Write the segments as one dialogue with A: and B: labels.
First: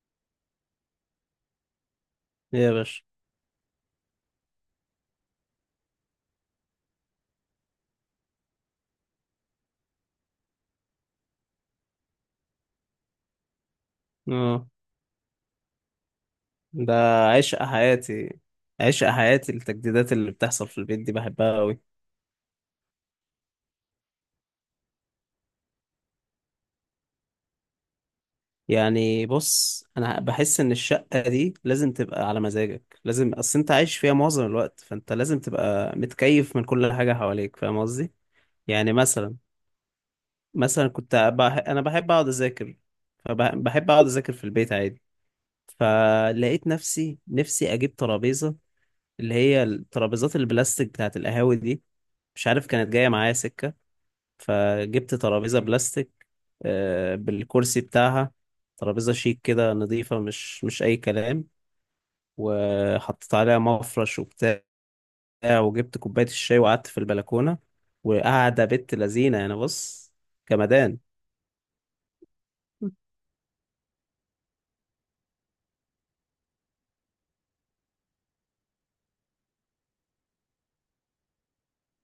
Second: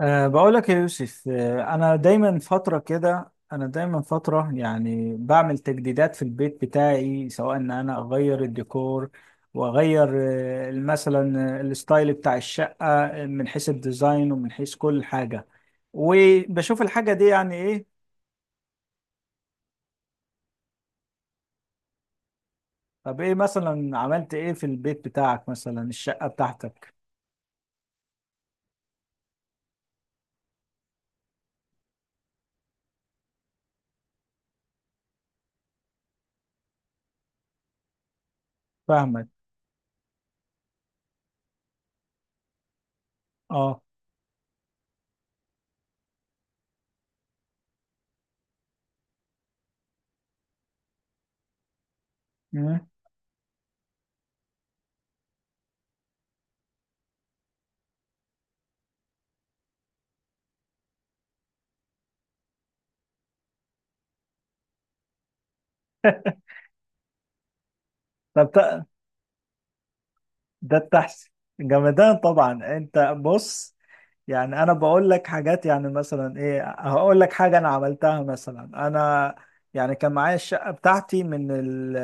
A: بقول لك يا يوسف، أنا دايما
B: إيه يا
A: فترة
B: باشا.
A: كده، أنا دايما فترة يعني بعمل تجديدات في البيت بتاعي، سواء إن أنا أغير الديكور وأغير مثلا الستايل بتاع الشقة، من حيث الديزاين ومن
B: اه
A: حيث كل حاجة، وبشوف
B: ده
A: الحاجة دي يعني
B: عشق
A: إيه.
B: حياتي. عشق حياتي التجديدات اللي بتحصل في البيت دي بحبها قوي.
A: طب إيه مثلا عملت إيه في البيت بتاعك؟ مثلا الشقة بتاعتك.
B: يعني بص، انا بحس ان الشقة دي لازم تبقى على مزاجك، لازم، اصل انت عايش فيها معظم الوقت، فانت لازم تبقى متكيف من كل حاجة حواليك. فاهم قصدي؟ يعني
A: فاهمك.
B: مثلا مثلا انا بحب اقعد اذاكر،
A: أه.
B: فبحب اقعد اذاكر في البيت عادي. فلقيت نفسي اجيب ترابيزة، اللي هي الترابيزات البلاستيك بتاعت القهاوي دي، مش عارف
A: مم.
B: كانت جاية معايا سكة. فجبت ترابيزة بلاستيك، بالكرسي بتاعها، ترابيزة شيك كده، نظيفة، مش أي كلام، وحطيت عليها مفرش وبتاع، وجبت كوباية الشاي وقعدت في البلكونة وقاعدة
A: طب
B: بنت لذينة. يعني بص،
A: ده
B: جمدان.
A: التحسي. جمدان طبعا. انت بص، يعني انا بقول لك حاجات، يعني مثلا ايه، هقول لك حاجه انا عملتها مثلا. انا يعني كان معايا الشقه بتاعتي من ال،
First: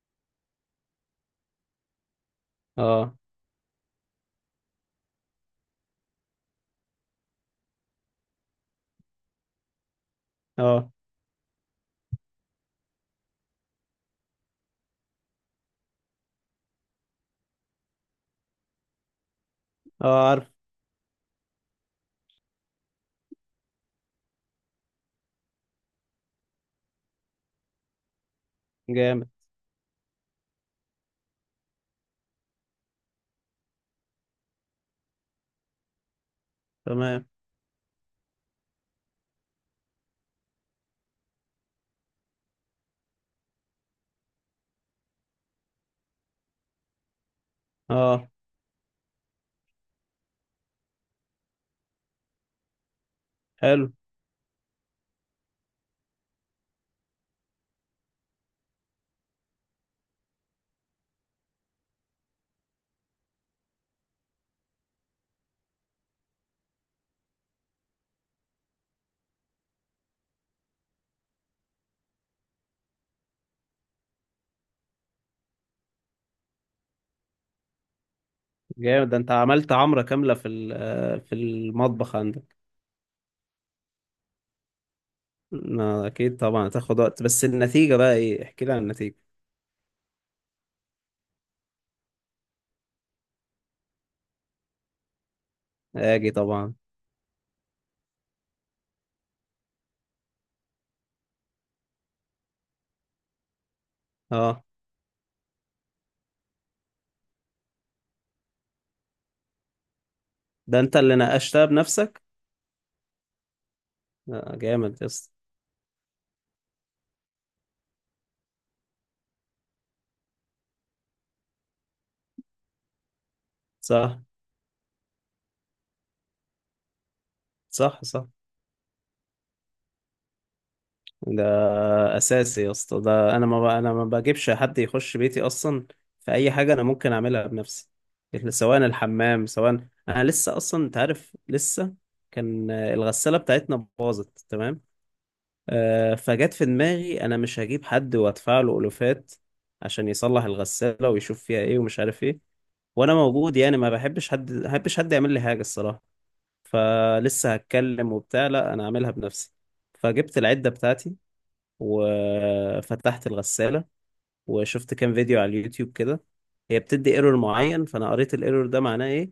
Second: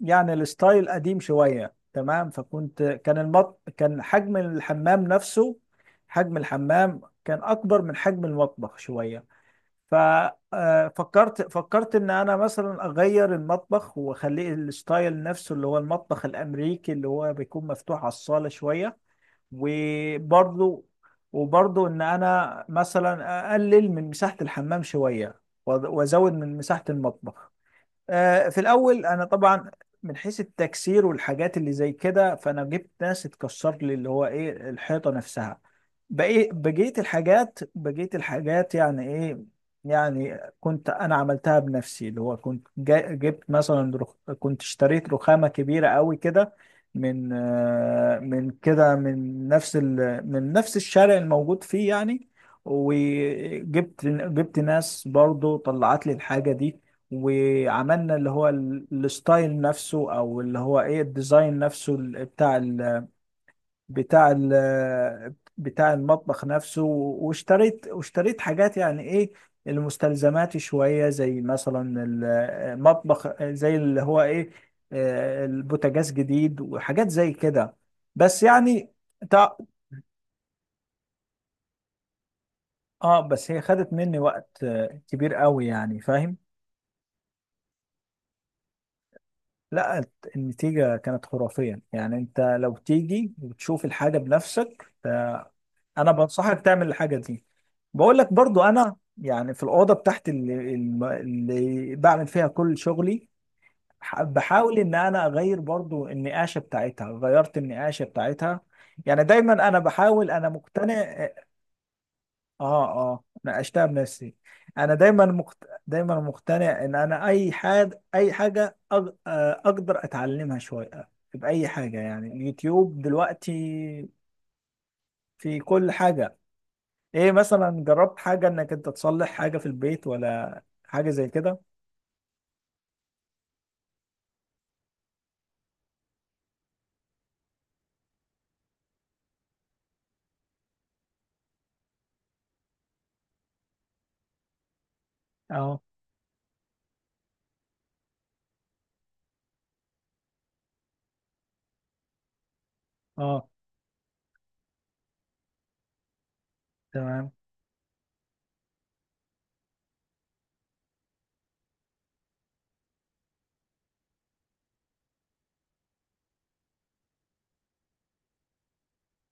A: يعني الستايل قديم شويه، تمام. فكنت
B: اه.
A: كان المط كان حجم الحمام نفسه، حجم الحمام كان اكبر من حجم المطبخ شويه.
B: اه.
A: ففكرت ان انا مثلا اغير المطبخ واخليه الستايل نفسه، اللي هو المطبخ الامريكي، اللي هو بيكون مفتوح على الصاله شويه.
B: اه عارف.
A: وبرضو وبرضو ان انا مثلا اقلل من مساحه الحمام شويه، وازود من مساحه المطبخ. في الاول انا
B: جامد.
A: طبعا من حيث التكسير والحاجات اللي زي كده، فانا جبت ناس تكسر لي اللي هو ايه، الحيطه نفسها.
B: تمام.
A: بقيت الحاجات يعني ايه، يعني كنت انا عملتها بنفسي، اللي هو كنت جبت مثلا كنت اشتريت رخامه كبيره قوي كده، من
B: اه.
A: من كده من نفس من نفس الشارع الموجود فيه يعني.
B: حلو.
A: وجبت ناس برضو طلعت لي الحاجه دي. وعملنا اللي هو الستايل نفسه، او اللي هو ايه، الديزاين نفسه، ال- بتاع ال بتاع ال بتاع المطبخ نفسه. واشتريت حاجات يعني ايه، المستلزمات شوية، زي مثلا المطبخ، زي اللي هو ايه، البوتاجاز جديد وحاجات زي كده. بس يعني
B: جامد، ده انت
A: تع-
B: عملت عمرة كاملة في في المطبخ عندك.
A: اه، بس هي خدت مني وقت كبير قوي، يعني
B: ما
A: فاهم.
B: اكيد طبعا هتاخد وقت، بس النتيجة بقى ايه؟ احكي لي عن النتيجة.
A: لا، النتيجة كانت خرافية. يعني انت لو تيجي وتشوف الحاجة بنفسك، انا
B: اجي
A: بنصحك
B: طبعا.
A: تعمل الحاجة دي. بقول لك برضو، انا يعني في الأوضة بتاعتي اللي بعمل فيها كل شغلي،
B: اه،
A: بحاول ان انا اغير برضو النقاشة بتاعتها. غيرت النقاشة بتاعتها، يعني دايما انا بحاول، انا
B: ده انت اللي
A: مقتنع.
B: ناقشتها بنفسك؟
A: اه. اه، ناقشتها بنفسي. انا
B: جامد يا
A: دايما
B: اسطى.
A: مقت... دايما مقتنع ان انا اي حاجه، اي حاجه اقدر اتعلمها شويه، باي حاجه. يعني اليوتيوب دلوقتي
B: صح
A: في كل حاجه. ايه مثلا،
B: صح
A: جربت
B: صح.
A: حاجه انك انت تصلح حاجه في البيت ولا حاجه زي
B: ده
A: كده؟
B: اساسي يا اسطى، ده انا ما ب... انا ما بجيبش حد يخش بيتي اصلا في اي حاجه انا ممكن اعملها بنفسي، سواء الحمام سواء. انا لسه اصلا انت عارف، لسه كان الغساله بتاعتنا باظت. تمام،
A: اه.
B: آه، فجت في دماغي انا مش هجيب حد وادفع له الوفات عشان يصلح الغساله ويشوف فيها ايه ومش عارف ايه، وانا
A: اه،
B: موجود يعني. ما بحبش حد يعمل لي حاجه الصراحه.
A: تمام
B: فلسه هتكلم وبتاع، لا انا اعملها بنفسي. فجبت العدة بتاعتي وفتحت الغسالة وشفت كام فيديو على اليوتيوب كده. هي بتدي ايرور معين، فانا قريت الايرور ده معناه ايه.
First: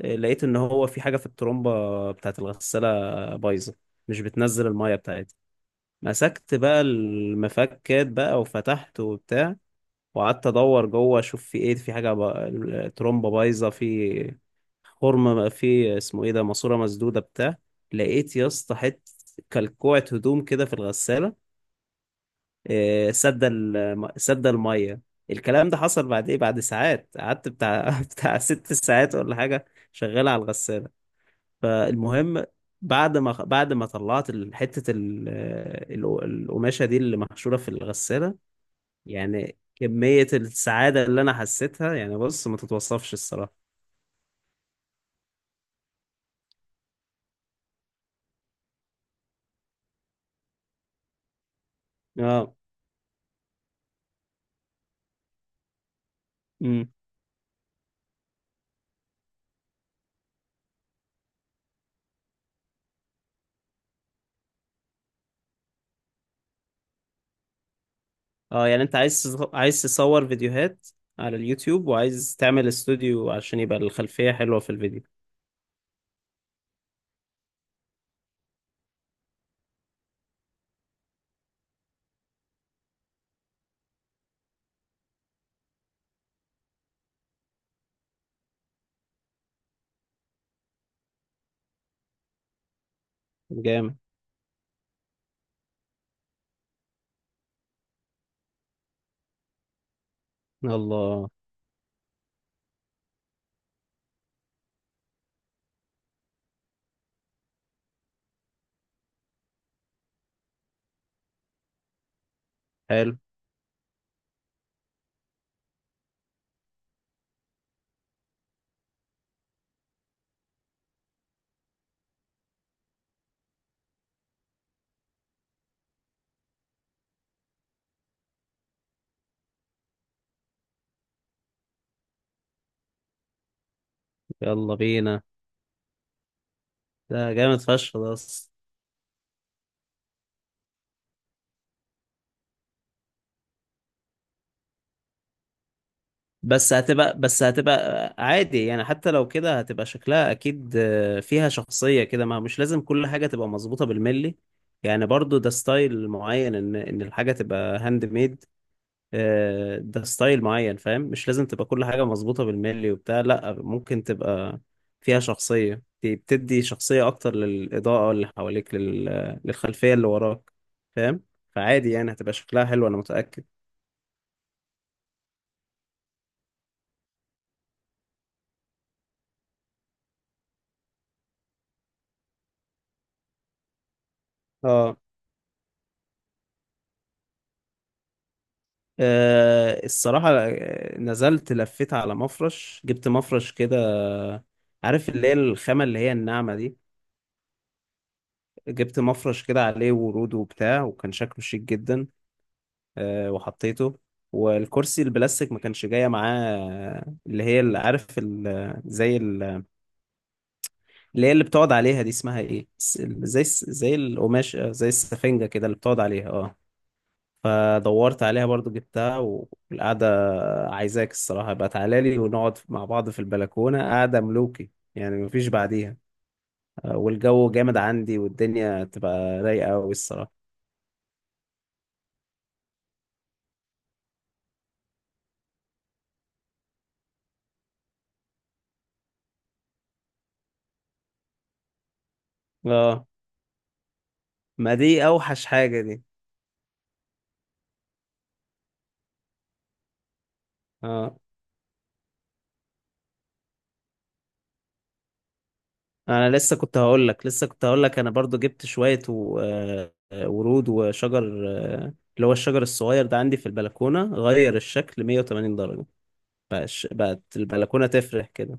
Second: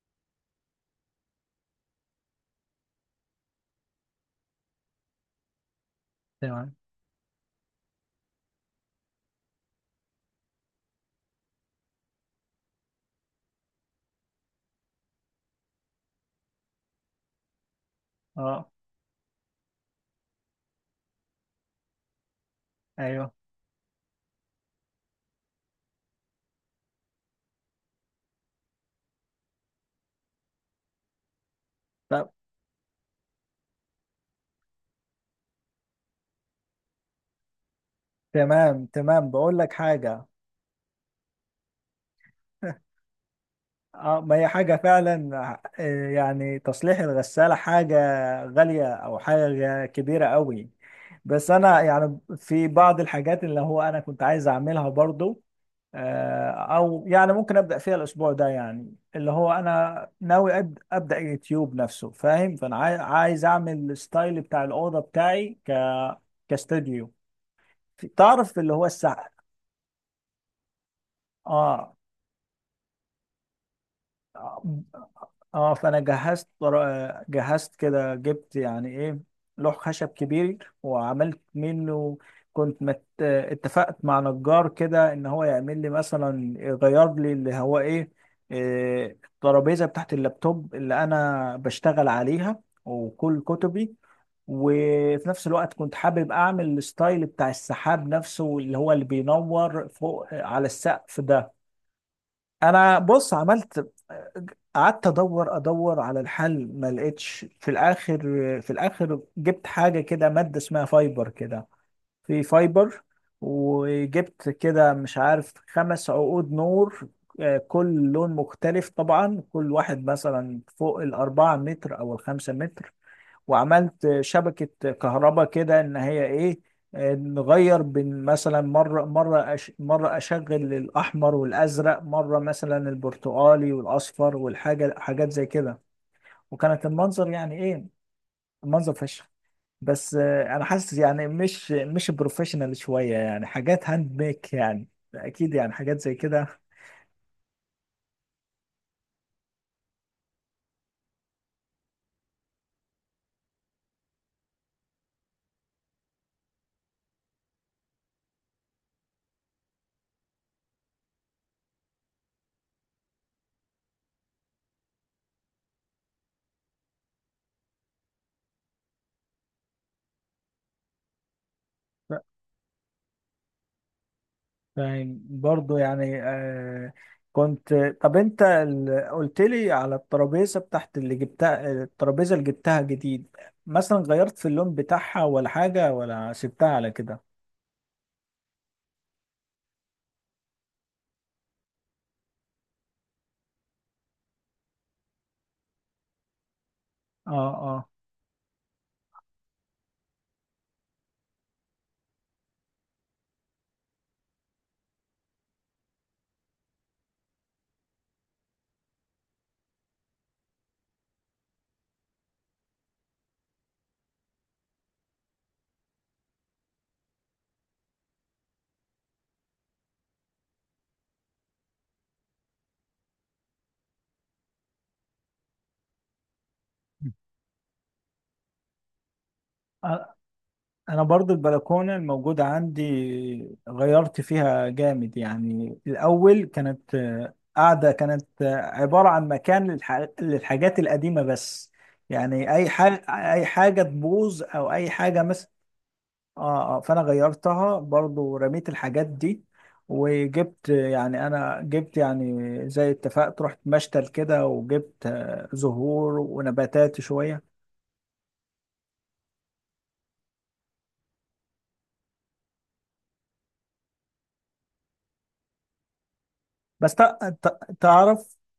B: لقيت ان هو في حاجة في الترومبة بتاعت الغسالة بايظة، مش بتنزل المية بتاعتها. مسكت
A: تمام.
B: بقى المفكات بقى وفتحت وبتاع، وقعدت ادور جوه اشوف في ايه، في حاجة بقى الترومبة بايظة في فورمه بقى، في اسمه ايه ده، ماسوره مسدوده بتاع لقيت يا
A: اه،
B: اسطى حته كلكوعه هدوم كده في الغساله،
A: ايوه.
B: سد الميه. الكلام ده حصل بعد ايه، بعد ساعات قعدت بتاع بتاع ست ساعات ولا حاجه شغال على الغساله.
A: طب
B: فالمهم، بعد ما طلعت حته القماشه دي اللي محشوره في الغساله،
A: تمام تمام، بقول
B: يعني
A: لك حاجه.
B: كميه السعاده اللي انا حسيتها، يعني بص ما تتوصفش الصراحه.
A: اه، ما هي حاجة فعلا. يعني تصليح الغسالة حاجة غالية أو حاجة كبيرة قوي. بس أنا يعني
B: اه.
A: في بعض الحاجات اللي هو أنا كنت عايز أعملها برضو. أو يعني ممكن أبدأ فيها الأسبوع ده، يعني اللي هو أنا ناوي أبدأ يوتيوب نفسه، فاهم. فأنا عايز أعمل الستايل بتاع الأوضة بتاعي كاستوديو، تعرف
B: اه
A: اللي
B: يعني
A: هو
B: انت
A: الساعة.
B: عايز تصور فيديوهات على اليوتيوب وعايز تعمل استوديو عشان يبقى الخلفية حلوة في الفيديو.
A: اه، فانا جهزت جهزت كده، جبت يعني ايه، لوح خشب كبير وعملت منه. كنت اتفقت مع نجار كده ان هو يعمل لي مثلا، يغير لي اللي هو ايه، الترابيزه بتاعت اللابتوب اللي انا بشتغل عليها وكل كتبي.
B: جامد.
A: وفي نفس الوقت كنت حابب اعمل الستايل بتاع السحاب نفسه، اللي هو اللي بينور فوق على السقف
B: الله.
A: ده. انا بص عملت، قعدت ادور على الحل، ما لقيتش في الاخر جبت حاجه كده، ماده اسمها فايبر كده، في فايبر.
B: حلو.
A: وجبت كده، مش عارف، خمس عقود نور، كل لون مختلف طبعا، كل واحد مثلا فوق الأربعة متر أو الخمسة متر. وعملت شبكة كهرباء كده، ان هي ايه، نغير بين، مثلا مرة مرة أش مرة اشغل الاحمر والازرق، مرة مثلا البرتقالي والاصفر،
B: يلا
A: والحاجة
B: بينا.
A: حاجات زي كده. وكانت المنظر
B: ده جامد
A: يعني ايه،
B: فشخ ده أصلاً.
A: المنظر فشخ. بس انا حاسس يعني مش بروفيشنال شوية، يعني حاجات هاند ميك يعني، اكيد يعني حاجات زي كده.
B: بس هتبقى، بس هتبقى عادي يعني، حتى لو كده هتبقى شكلها اكيد، آه، فيها شخصية كده، ما مش لازم كل حاجة تبقى مظبوطة بالملي. يعني برضو ده ستايل معين، ان الحاجة تبقى هاند ميد، آه، ده ستايل معين، فاهم؟ مش لازم تبقى كل حاجة مظبوطة بالملي وبتاع، لا، ممكن تبقى فيها شخصية. دي بتدي شخصية أكتر للإضاءة اللي حواليك، للخلفية اللي وراك. فاهم؟ فعادي يعني، هتبقى شكلها حلو أنا متأكد.
A: فاهم برضو يعني آه. كنت، طب انت قلت لي على الترابيزه بتاعت اللي جبتها. الترابيزه اللي جبتها جديد، مثلا غيرت في اللون
B: اه.
A: بتاعها ولا حاجه ولا سبتها على كده؟
B: آه، الصراحة، آه، نزلت لفيت على مفرش، جبت مفرش كده، عارف اللي هي الخامة اللي هي الناعمة دي،
A: اه.
B: جبت مفرش كده عليه ورود وبتاع، وكان شكله شيك جدا. آه، وحطيته. والكرسي البلاستيك ما كانش جاية معاه اللي هي، اللي عارف اللي هي اللي بتقعد عليها دي اسمها ايه، زي القماش، آه، زي السفنجة كده اللي بتقعد عليها، اه، فدورت عليها برضو جبتها. والقعدة عايزاك الصراحة بقى، تعالى لي ونقعد مع بعض في البلكونة قعدة ملوكي يعني، مفيش بعديها. آه، والجو جامد عندي والدنيا تبقى رايقة أوي
A: اه،
B: الصراحة.
A: انا برضو البلكونه الموجوده عندي غيرت فيها جامد. يعني الاول كانت قاعده، كانت عباره عن مكان للحاجات القديمه بس، يعني اي حاجه،
B: اه،
A: اي حاجه تبوظ او
B: ما
A: اي
B: دي
A: حاجه.
B: أوحش حاجة دي.
A: اه. اه، فانا غيرتها برضو، رميت الحاجات دي. وجبت
B: اه،
A: يعني، انا جبت يعني زي، اتفقت رحت مشتل كده، وجبت زهور
B: انا لسه كنت
A: ونباتات
B: هقول لك،
A: شوية.
B: لسه كنت هقول لك انا برضو جبت شوية ورود وشجر، آه، اللي هو الشجر الصغير ده عندي في البلكونة، غير الشكل 180 درجة. بقاش-
A: بس
B: بقت البلكونة تفرح
A: تعرف،
B: كده.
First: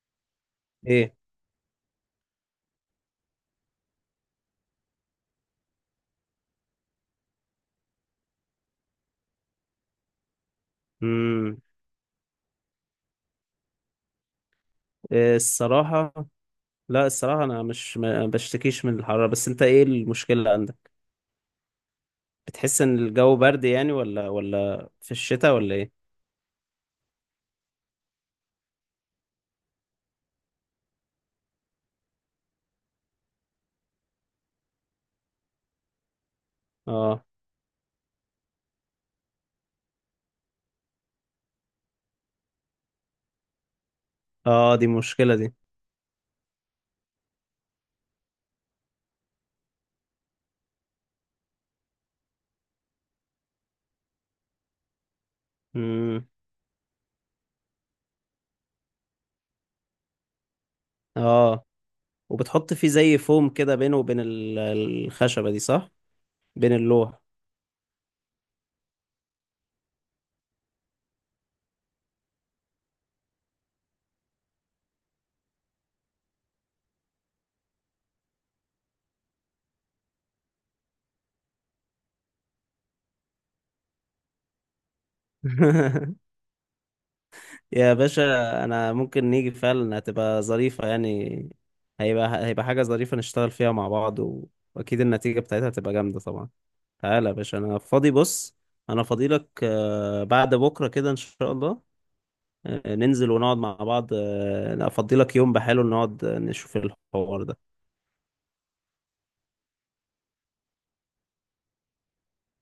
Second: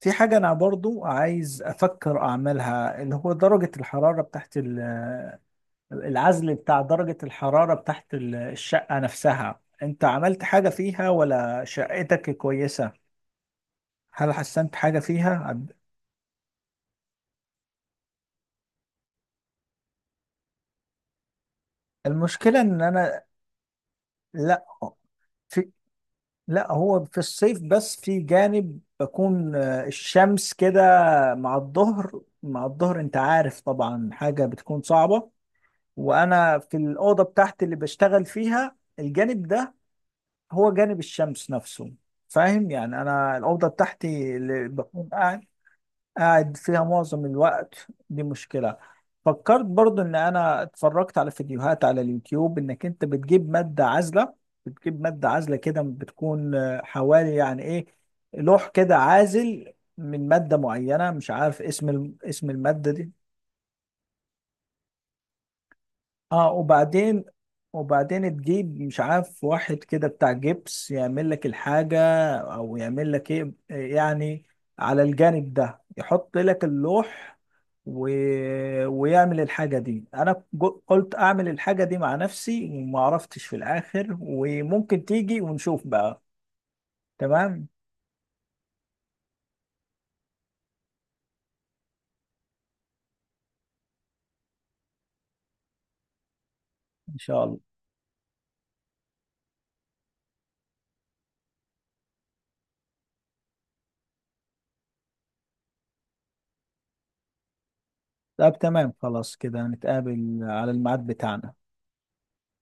A: في حاجة انا برضو
B: ايه؟
A: عايز افكر اعملها، اللي هو درجة الحرارة بتاعت العزل، بتاع درجة الحرارة بتاعت الشقة نفسها. انت عملت حاجة فيها
B: امم.
A: ولا شقتك كويسة؟ هل حسنت حاجة
B: إيه
A: فيها؟
B: الصراحة، لا الصراحة انا مش، ما بشتكيش من الحرارة، بس انت ايه المشكلة عندك؟
A: المشكلة ان
B: بتحس ان
A: انا،
B: الجو برد يعني، ولا
A: لا،
B: ولا في الشتاء ولا ايه؟
A: لا، هو في الصيف بس. في جانب بكون الشمس كده مع الظهر، مع الظهر انت عارف طبعا، حاجة بتكون صعبة. وانا في الأوضة
B: اه.
A: بتاعتي اللي بشتغل فيها، الجانب ده هو جانب الشمس نفسه، فاهم. يعني انا الأوضة بتاعتي اللي
B: اه دي
A: بكون
B: مشكلة
A: قاعد،
B: دي.
A: قاعد فيها معظم الوقت، دي مشكلة. فكرت برضو ان انا اتفرجت على فيديوهات على اليوتيوب، انك انت بتجيب مادة عازلة. بتجيب مادة عازلة كده،
B: امم.
A: بتكون حوالي يعني ايه، لوح كده عازل من مادة معينة. مش عارف
B: اه،
A: اسم اسم
B: وبتحط فيه
A: المادة
B: زي
A: دي.
B: فوم كده بينه وبين الخشبة دي صح؟
A: اه،
B: بين اللوح.
A: وبعدين، تجيب مش عارف واحد كده بتاع جبس، يعمل لك الحاجة او يعمل لك ايه، يعني على الجانب ده يحط لك اللوح، و... ويعمل الحاجة دي. انا قلت اعمل الحاجة دي مع نفسي وما عرفتش في الاخر. وممكن تيجي ونشوف بقى. تمام.
B: يا باشا، انا ممكن نيجي فعلا، هتبقى ظريفة يعني. هيبقى حاجة ظريفة نشتغل فيها مع بعض، و... واكيد النتيجة بتاعتها هتبقى جامدة طبعا.
A: ان
B: تعالى يا
A: شاء
B: باشا،
A: الله.
B: انا فاضي بص، انا فاضي لك، آه، بعد بكرة كده ان شاء الله، آه، ننزل ونقعد مع بعض، آه، افضي لك يوم بحاله نقعد نشوف الحوار ده.
A: طب تمام، خلاص كده نتقابل على الميعاد بتاعنا.